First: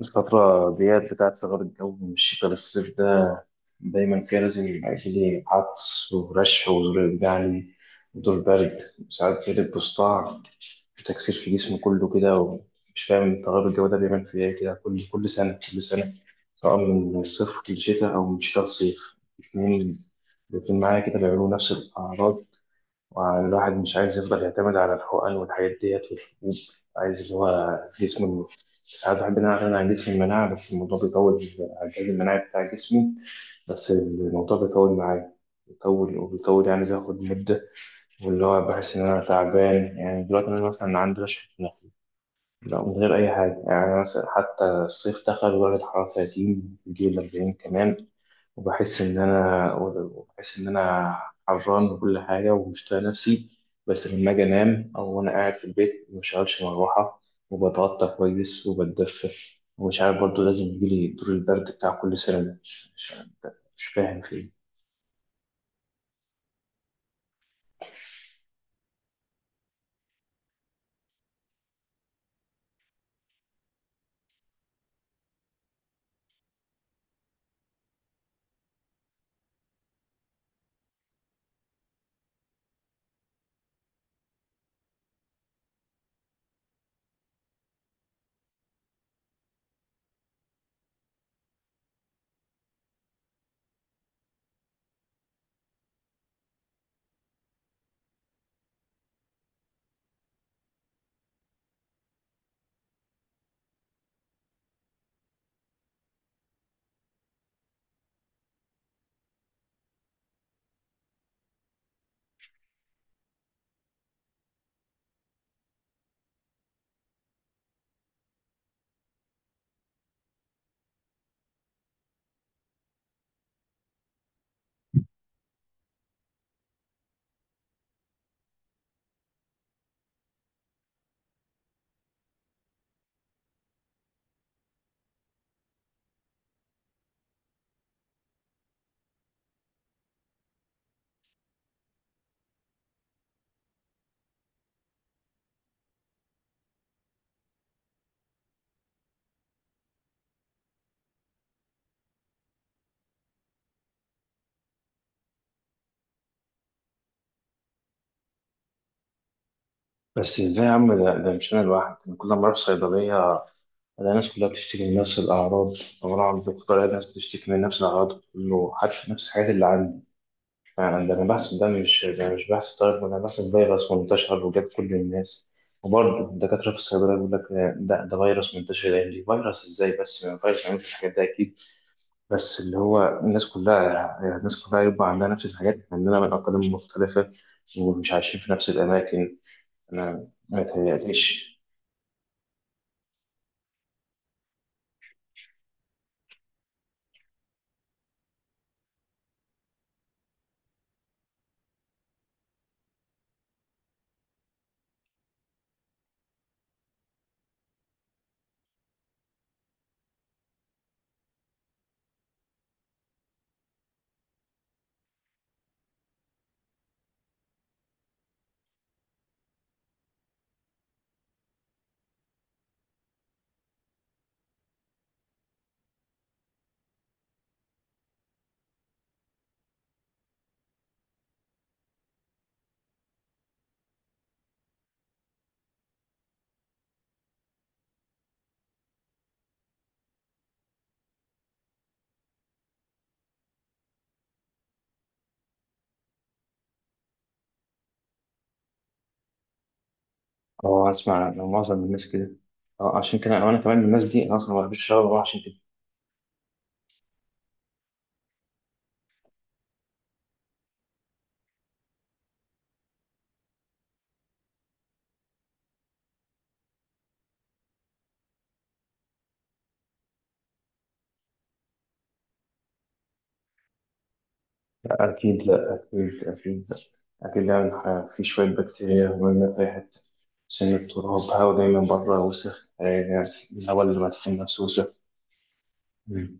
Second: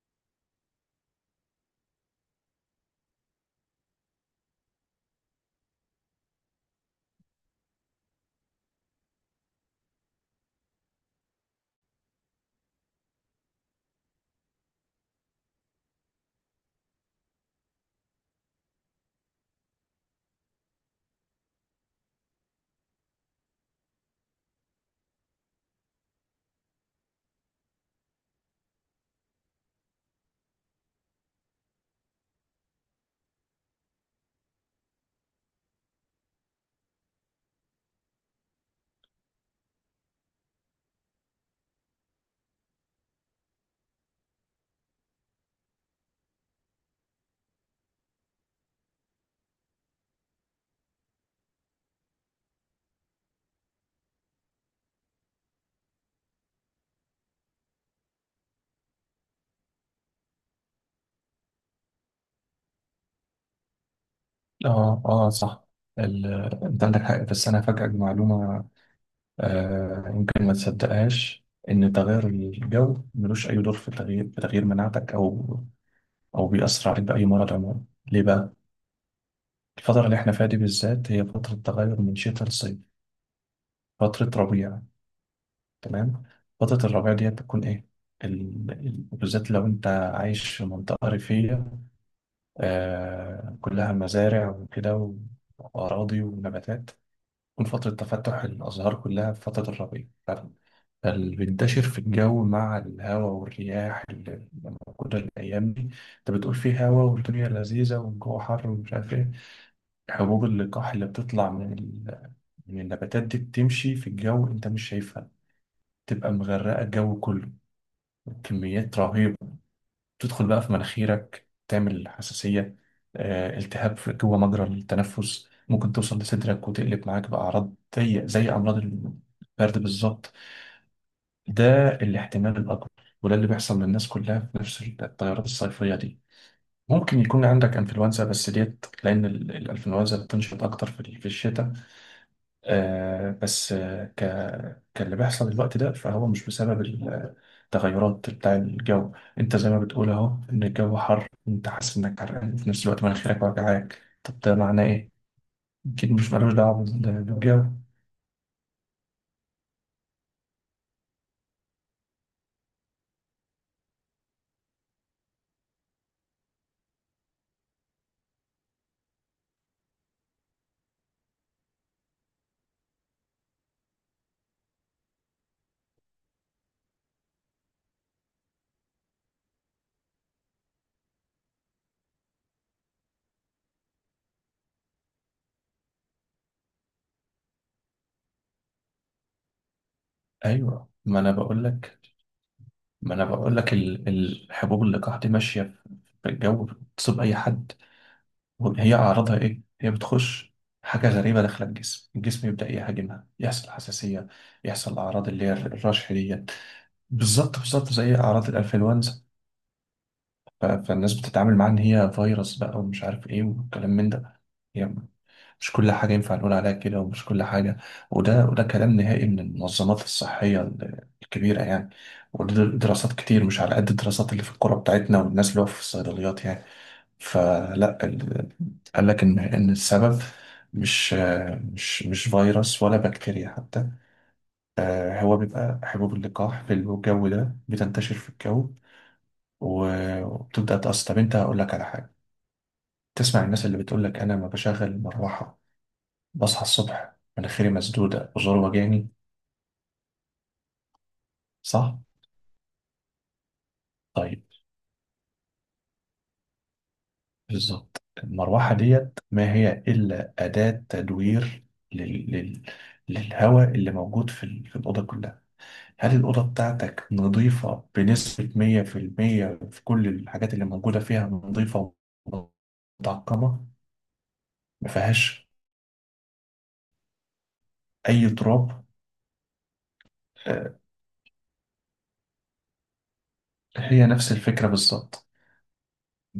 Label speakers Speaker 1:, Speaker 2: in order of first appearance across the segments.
Speaker 1: الفترة ديت بتاعت ثغرة الجو من الشتاء للصيف ده دايما كده لازم يبقى فيه عطس ورشح وزور جعلي ودور برد، وساعات يلبس صداع وتكسير في جسمه كله كده. ومش فاهم تغير الجو ده بيعمل فيه ايه كده كل سنة، سواء من الصيف للشتاء أو من الشتاء للصيف. الاتنين الاتنين معايا كده بيعملوا نفس الأعراض. والواحد مش عايز يفضل يعتمد على الحقن والحاجات ديت والحبوب. عايز اللي هو جسمه، ساعات بحب إن أنا أعتمد على جسم المناعة، بس الموضوع بيطول. على الجهاز المناعي بتاع جسمي، بس الموضوع بيطول معايا، بيطول وبيطول يعني بياخد مدة. واللي هو بحس إن أنا تعبان، يعني دلوقتي أنا مثلا عندي رشحة نخل لا، من غير أي حاجة، يعني مثلا حتى الصيف دخل ودرجة الحرارة 30 بيجي 40 كمان. وبحس إن أنا حران وكل حاجة ومش طايق نفسي. بس لما أجي أنام أو وأنا قاعد في البيت مبشغلش مروحة وبتغطى كويس وبتدفى. ومش عارف برضه لازم يجيلي دور البرد بتاع كل سنة ده. مش فاهم فيه.
Speaker 2: اه اه صح. ال... انت عندك حق، بس انا هفاجئك بمعلومه. يمكن ما تصدقهاش ان تغير الجو ملوش اي دور في تغيير مناعتك او بيأثر عليك باي مرض عموما. ليه بقى؟ الفتره اللي احنا فيها دي بالذات هي فتره تغير من شتاء لصيف، فتره ربيع. تمام. فتره الربيع دي بتكون ايه؟ بالذات لو انت عايش في منطقه ريفيه، كلها مزارع وكده واراضي ونباتات، تكون فترة تفتح الأزهار كلها في فترة الربيع. فاللي بينتشر في الجو مع الهواء والرياح اللي موجودة الأيام دي، أنت بتقول فيه هوا والدنيا لذيذة والجو حر ومش عارف إيه، حبوب اللقاح اللي بتطلع من من النباتات دي بتمشي في الجو، أنت مش شايفها، تبقى مغرقة الجو كله، كميات رهيبة، تدخل بقى في مناخيرك تعمل حساسية، التهاب جوه مجرى التنفس، ممكن توصل لصدرك وتقلب معاك بأعراض زي أمراض البرد بالظبط. ده الاحتمال الأكبر، وده اللي بيحصل للناس كلها في نفس الطيارات الصيفية دي. ممكن يكون عندك انفلونزا بس ديت، لأن الانفلونزا بتنشط أكتر في الشتاء، بس كاللي بيحصل الوقت ده، فهو مش بسبب التغيرات بتاع الجو. انت زي ما بتقول اهو ان الجو حر، انت حاسس انك حرقان في نفس الوقت، مناخيرك وجعاك، طب ده معناه ايه؟ اكيد مش ملوش دعوه بالجو.
Speaker 1: بس إزاي يا عم، ده مش أنا لوحدي، أنا كل ما أروح صيدلية ألاقي الناس كلها بتشتكي من نفس الأعراض، لما أروح عند الدكتور ألاقي الناس بتشتكي من نفس الأعراض، كله عارف نفس الحاجات اللي عندي. فعلا ده انا بحث، ده مش بحث طيب ولا بحث فيروس منتشر وجاب كل الناس. وبرضه الدكاترة في الصيدلة يقول لك ده فيروس منتشر الأيام دي. فيروس إزاي؟ بس ما فيروس ما يعملش الحاجات ده أكيد. بس اللي هو الناس كلها يبقى عندها نفس الحاجات، عندنا من أقاليم مختلفة ومش عايشين في نفس الأماكن. أنا ما
Speaker 2: ايوه، ما انا
Speaker 1: يتهيأليش.
Speaker 2: بقول لك ما انا بقول لك الحبوب اللقاح دي ماشيه في الجو، بتصيب اي حد. هي اعراضها ايه؟ هي بتخش حاجه غريبه داخله الجسم، الجسم يبدا يهاجمها، يحصل حساسيه، يحصل اعراض اللي هي الرشح دي، بالظبط بالظبط زي اعراض الانفلونزا. فالناس بتتعامل معاها ان هي فيروس بقى ومش عارف ايه والكلام من ده، يعني مش كل حاجه ينفع نقول عليها كده، ومش كل حاجه. وده كلام نهائي من المنظمات الصحيه الكبيره يعني، وده دراسات كتير، مش على قد الدراسات اللي في القرى بتاعتنا والناس اللي هو في الصيدليات يعني. فلا ال- قال لك ان السبب مش مش فيروس ولا بكتيريا حتى، هو بيبقى حبوب اللقاح في الجو ده، بتنتشر في الجو وبتبدأ تقص. طب انت هقول لك على حاجة، تسمع الناس اللي بتقول لك انا ما بشغل المروحة، بصحى الصبح مناخيري مسدودة وزور وجاني.
Speaker 1: أه، أسمع عن معظم
Speaker 2: صح؟
Speaker 1: الناس كده. أه، عشان كده أنا كمان من الناس دي، أنا
Speaker 2: طيب.
Speaker 1: أصلا ما بحبش الشغل عشان كده.
Speaker 2: بالظبط المروحة ديت ما هي إلا أداة تدوير لل... لل... للهواء اللي موجود في الأوضة كلها. هل الأوضة بتاعتك نظيفة بنسبة 100% في المية، في كل الحاجات اللي موجودة فيها، نظيفة ومتعقمة، ما
Speaker 1: أكيد
Speaker 2: فيهاش
Speaker 1: لأ، أكيد أكيد لأ. أكيد يعني في
Speaker 2: أي
Speaker 1: شوية
Speaker 2: تراب؟
Speaker 1: بكتيريا مرمية في أي حتة. عشان
Speaker 2: آه،
Speaker 1: التراب هوا دايما بره وسخ يعني، الهوا اللي
Speaker 2: هي نفس
Speaker 1: مدفون نفسه
Speaker 2: الفكرة
Speaker 1: وسخ.
Speaker 2: بالظبط.
Speaker 1: مم.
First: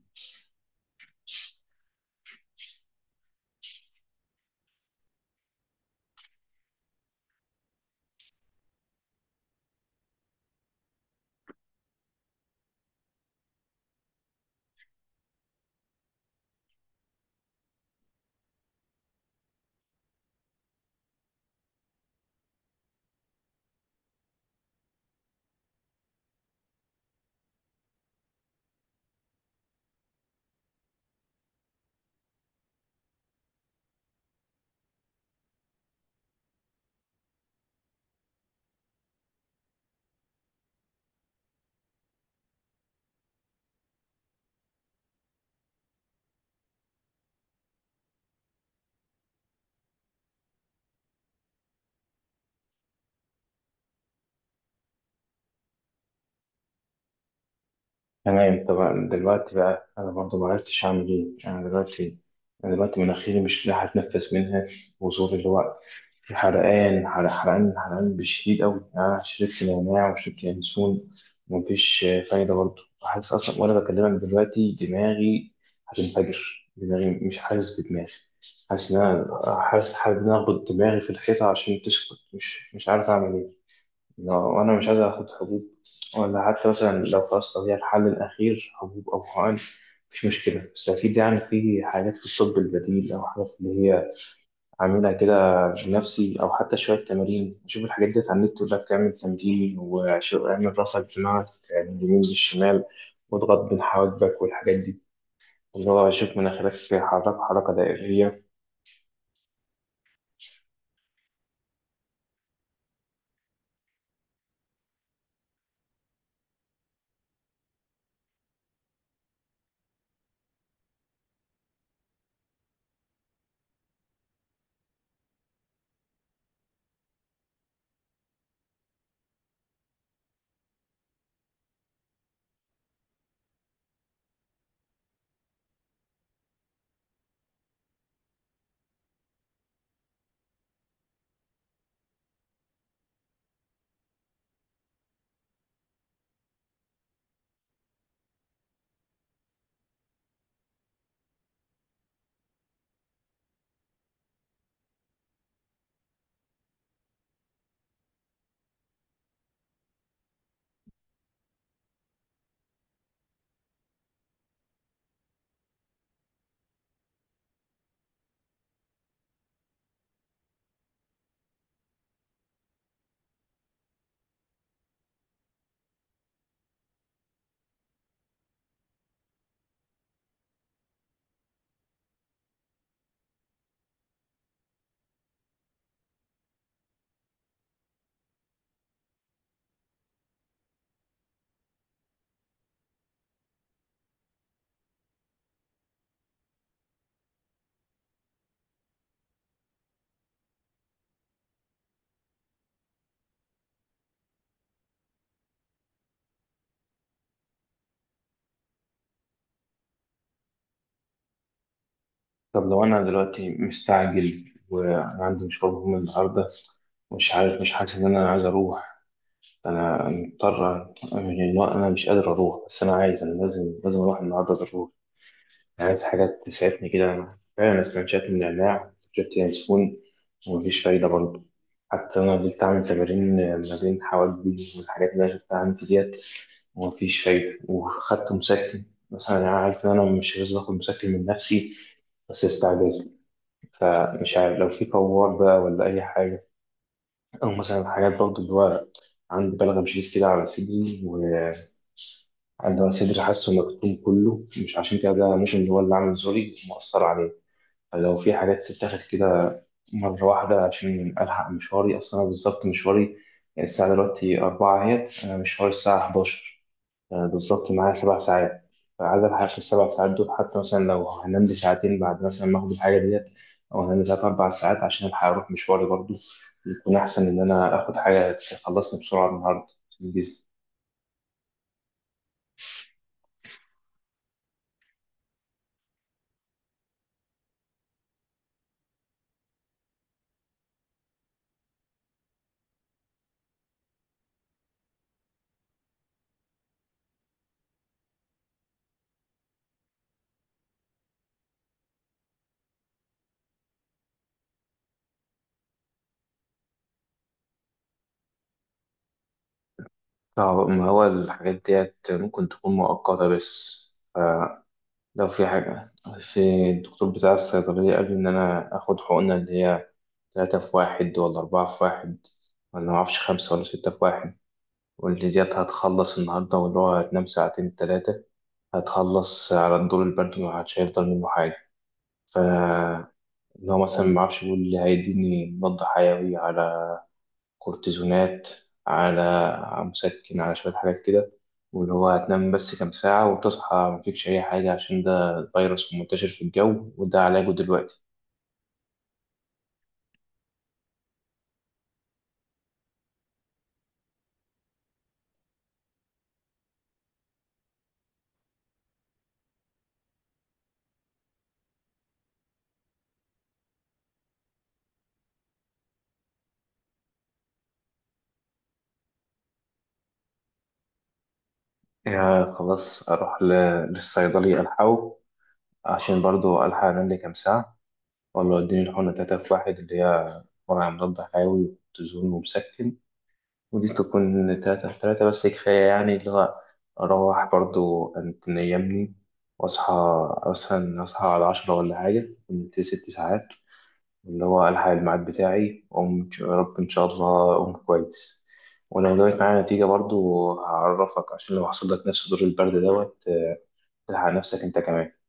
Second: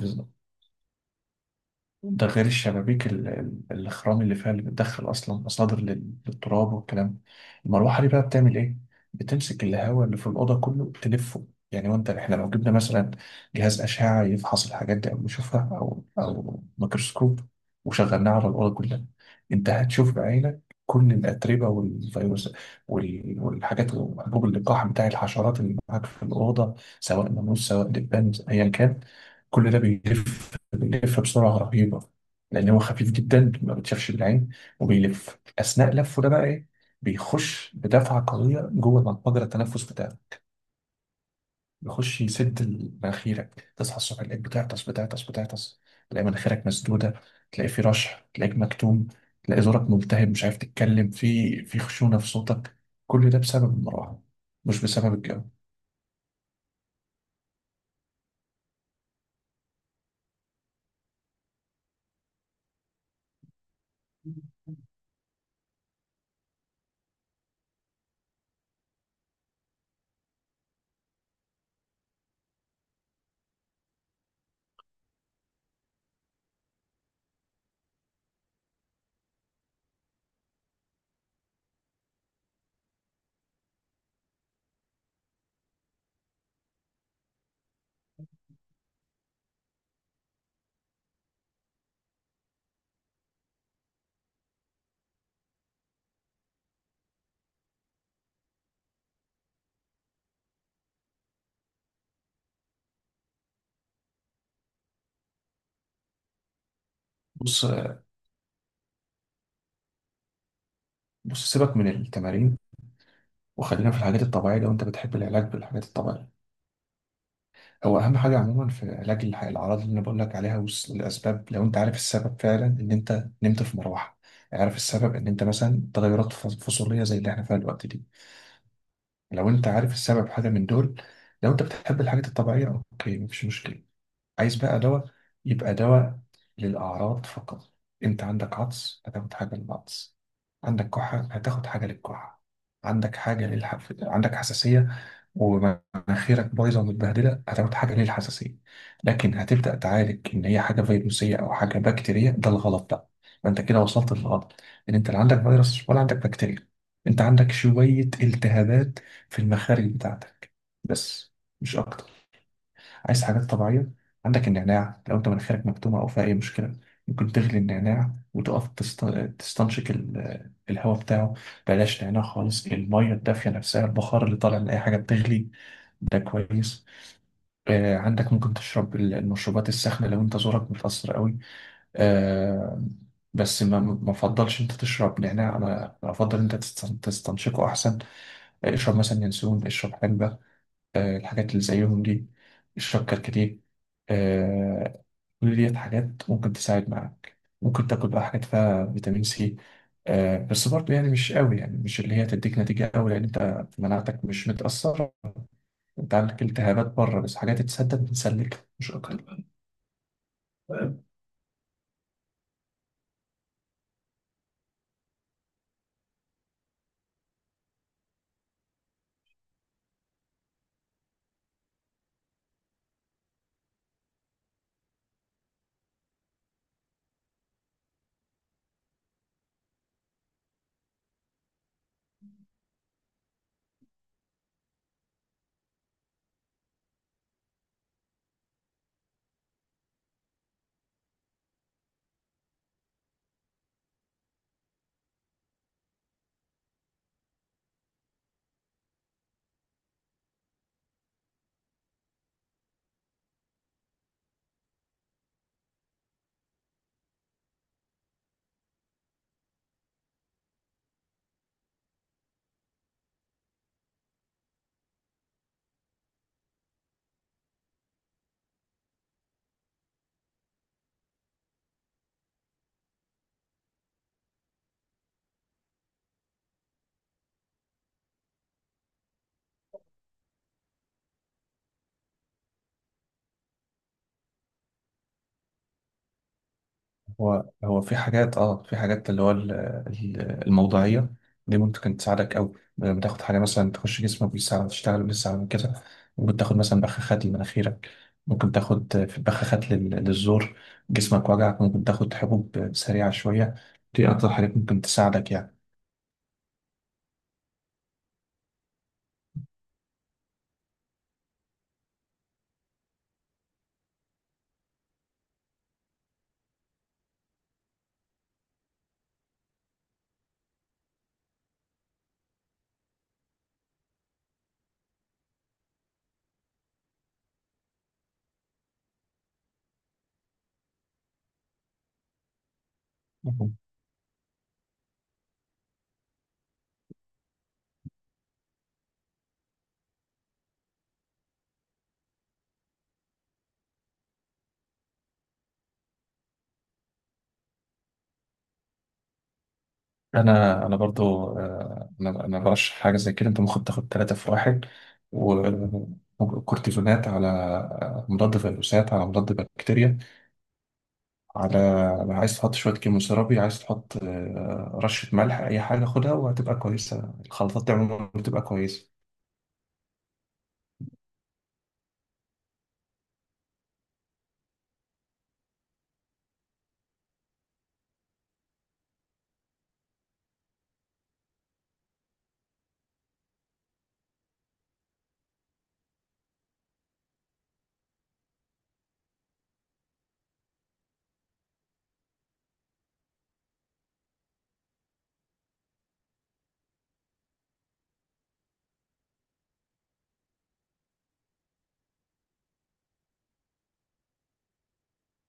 Speaker 2: ده غير الشبابيك الخرام اللي فيها، اللي بتدخل اصلا مصادر للتراب والكلام. المروحه دي بقى بتعمل ايه؟ بتمسك الهواء اللي في الاوضه كله تلفه يعني، وانت احنا لو جبنا مثلا جهاز اشعه يفحص الحاجات دي او يشوفها، او ميكروسكوب، وشغلناه على الاوضه كلها، انت هتشوف بعينك كل الاتربه والفيروس والحاجات، حبوب اللقاح بتاع الحشرات اللي معاك في الاوضه، سواء ناموس سواء دبان ايا كان، كل ده بيلف، بيلف بسرعة رهيبة، لأن هو خفيف جدا ما بتشافش بالعين. وبيلف، أثناء لفه ده بقى إيه؟ بيخش بدفعة قوية جوه مجرى التنفس بتاعه، بيخش يسد مناخيرك، تصحى الصبح تلاقيك بتعطس بتعطس بتعطس، تلاقي مناخيرك مسدودة، تلاقي في رشح، تلاقيك مكتوم، تلاقي زورك ملتهب، مش عارف تتكلم، في خشونة في صوتك. كل ده بسبب المروحة، مش بسبب الجو.
Speaker 1: تمام طبعا. دلوقتي بقى أنا برضو معرفتش أعمل إيه أنا دلوقتي. أنا دلوقتي مناخيري مش لاحق أتنفس منها، وزوري اللي هو في حرقان، حرقان حرقان بشديد قوي. أنا شربت نعناع وشربت ينسون ومفيش فايدة برضه. حاسس أصلا وأنا بكلمك دلوقتي دماغي هتنفجر، دماغي مش حاسس بدماغي. حاسس إن أنا، حاسس إن أنا أخبط دماغي في الحيطة عشان تسكت. مش عارف أعمل إيه لو أنا مش عايز آخد حبوب. ولا حتى مثلا لو خلاص لو هي الحل الأخير حبوب أو حقن مش مشكلة، بس أكيد يعني في حاجات في الطب البديل أو حاجات اللي هي أعملها كده بنفسي، أو حتى شوية تمارين أشوف الحاجات ديت على النت، ولا بتعمل تمرين وأعمل راسك دماغك يعني من اليمين للشمال واضغط بين حواجبك والحاجات دي، اللي هو أشوف مناخيرك حركة
Speaker 2: بص،
Speaker 1: حركة دائرية.
Speaker 2: بص سيبك من التمارين، وخلينا في الحاجات الطبيعية، لو أنت بتحب العلاج بالحاجات الطبيعية. هو اهم حاجه عموما في علاج الاعراض اللي انا بقول لك عليها والاسباب، لو انت عارف السبب فعلا ان انت نمت في مروحه، عارف السبب ان انت مثلا تغيرات فصوليه زي اللي احنا فيها الوقت دي، لو انت عارف السبب حاجه من دول، لو انت بتحب الحاجات الطبيعيه، اوكي مفيش مشكله. عايز بقى دواء؟ يبقى دواء للأعراض فقط. أنت عندك عطس، هتاخد حاجة للعطس، عندك كحة هتاخد حاجة للكحة، عندك حاجة عندك حساسية ومناخيرك بايظة ومتبهدلة، هتاخد حاجة للحساسية، لكن هتبدأ تعالج إن هي حاجة فيروسية أو حاجة بكتيرية، ده الغلط بقى. فأنت كده وصلت للغلط، إن أنت لا عندك فيروس ولا عندك بكتيريا، أنت عندك شوية التهابات في المخارج بتاعتك بس، مش أكتر. عايز حاجات طبيعية؟ عندك النعناع، لو انت مناخيرك مكتومة او فيها اي مشكلة، ممكن تغلي النعناع وتقف تستنشق الهواء بتاعه. بلاش نعناع خالص، المية الدافية نفسها، البخار اللي طالع من اي حاجة بتغلي، ده كويس. عندك ممكن تشرب المشروبات الساخنة لو انت زورك متأثر قوي، آه، بس ما افضلش انت تشرب نعناع، انا افضل انت تستنشقه احسن. اشرب مثلا ينسون، اشرب حلبة، الحاجات اللي زيهم دي، الشبكة الكتيب، آه، كل ديت حاجات ممكن تساعد معاك. ممكن تاكل بقى حاجات فيها فيتامين سي، بس برضه يعني مش قوي، يعني مش اللي هي تديك نتيجة قوي، لأن أنت مناعتك مش متأثرة، أنت عندك التهابات بره بس، حاجات تسدد بتسلك، مش أكتر.
Speaker 1: طب لو أنا دلوقتي مستعجل وأنا عندي مشوار مهم النهاردة، مش عارف، مش حاسس إن أنا عايز أروح. أنا مضطر يعني، لو أنا مش قادر أروح بس أنا عايز، أنا لازم أروح النهاردة ضروري. عايز حاجات تسعفني كده. أنا فعلا استنشقت من النعناع، شفت ياسمين، ومفيش فايدة برضه. حتى أنا فضلت أعمل تمارين ما بين حواجبي والحاجات اللي أنا شفتها عندي ديت، ومفيش فايدة. وخدت مسكن مثلا، أنا عارف إن أنا مش لازم آخد مسكن من نفسي، بس استعجال. فمش عارف لو في فوار بقى ولا أي حاجة، أو مثلا حاجات برضه اللي هو عندي بلغم شديد كده على صدري، وعندي صدري حاسه مكتوم كله، مش عشان كده ده ممكن هو اللي عامل زوري مؤثر عليه. لو في حاجات تتاخد كده مرة واحدة عشان ألحق مشواري. أصلا أنا بالظبط مشواري الساعة دلوقتي 4 أهيت، أنا مشواري الساعة 11. أنا بالظبط معايا 7 ساعات، فعايز ألحق في ال7 ساعات دول. حتى مثلا لو هنام لي ساعتين بعد مثلا ما آخد الحاجة ديت، أو هنام لي 3 أو 4 ساعات عشان ألحق أروح مشواري برضه، يكون أحسن إن أنا آخد حاجة تخلصني بسرعة النهاردة في الجيزة.
Speaker 2: هو في حاجات، في حاجات اللي هو الموضوعية دي ممكن تساعدك أوي، لما تاخد حاجة مثلا تخش جسمك بيساعد، تشتغل بيساعد من كده. ممكن تاخد مثلا بخاخات لمناخيرك، ممكن تاخد في بخاخات للزور، جسمك وجعك ممكن تاخد حبوب سريعة شوية، دي أكتر حاجات ممكن تساعدك يعني.
Speaker 1: طب ما هو الحاجات ديت ممكن تكون مؤقتة بس. آه، لو في حاجة، في الدكتور بتاع الصيدلية قال لي إن أنا آخد حقنة اللي هي تلاتة في واحد ولا أربعة في واحد، ولا معرفش خمسة ولا ستة في واحد، واللي ديت هتخلص النهاردة، واللي هو هتنام ساعتين تلاتة هتخلص على الدور البرد ومحدش هيفضل منه حاجة. فاللي
Speaker 2: مهم.
Speaker 1: هو مثلا معرفش، يقول اللي هيديني مضاد حيوي على كورتيزونات، على مسكن، على شوية حاجات كده، واللي هو هتنام بس كام ساعة وتصحى مفيكش أي حاجة، عشان ده فيروس منتشر في الجو وده علاجه دلوقتي.
Speaker 2: أنا برضو، أنا برشح حاجة زي كده، أنت ممكن تاخد تلاتة في واحد وكورتيزونات، على مضاد فيروسات، على مضاد بكتيريا، على عايز تحط شوية كيموثيرابي، عايز تحط رشة ملح، أي حاجة خدها وهتبقى كويسة، الخلطات دي عموما بتبقى كويسة.
Speaker 1: يا خلاص أروح للصيدلي ألحقه عشان برضو ألحق أنام لي كام ساعة، ولا وديني الحقنة تلاتة في واحد، اللي هي مرعى مضاد حيوي وكورتيزون ومسكن، ودي تكون تلاتة في تلاتة بس كفاية يعني. اللي هو أروح برضو أنت نيمني وأصحى مثلا، أصحى على 10 ولا حاجة كنت 6 ساعات، اللي هو ألحق الميعاد بتاعي وأقوم. يا رب إن شاء الله أقوم كويس. ولو جابت معايا نتيجة برضو هعرفك، عشان لو حصل لك نفس دور البرد دوت تلحق نفسك أنت كمان.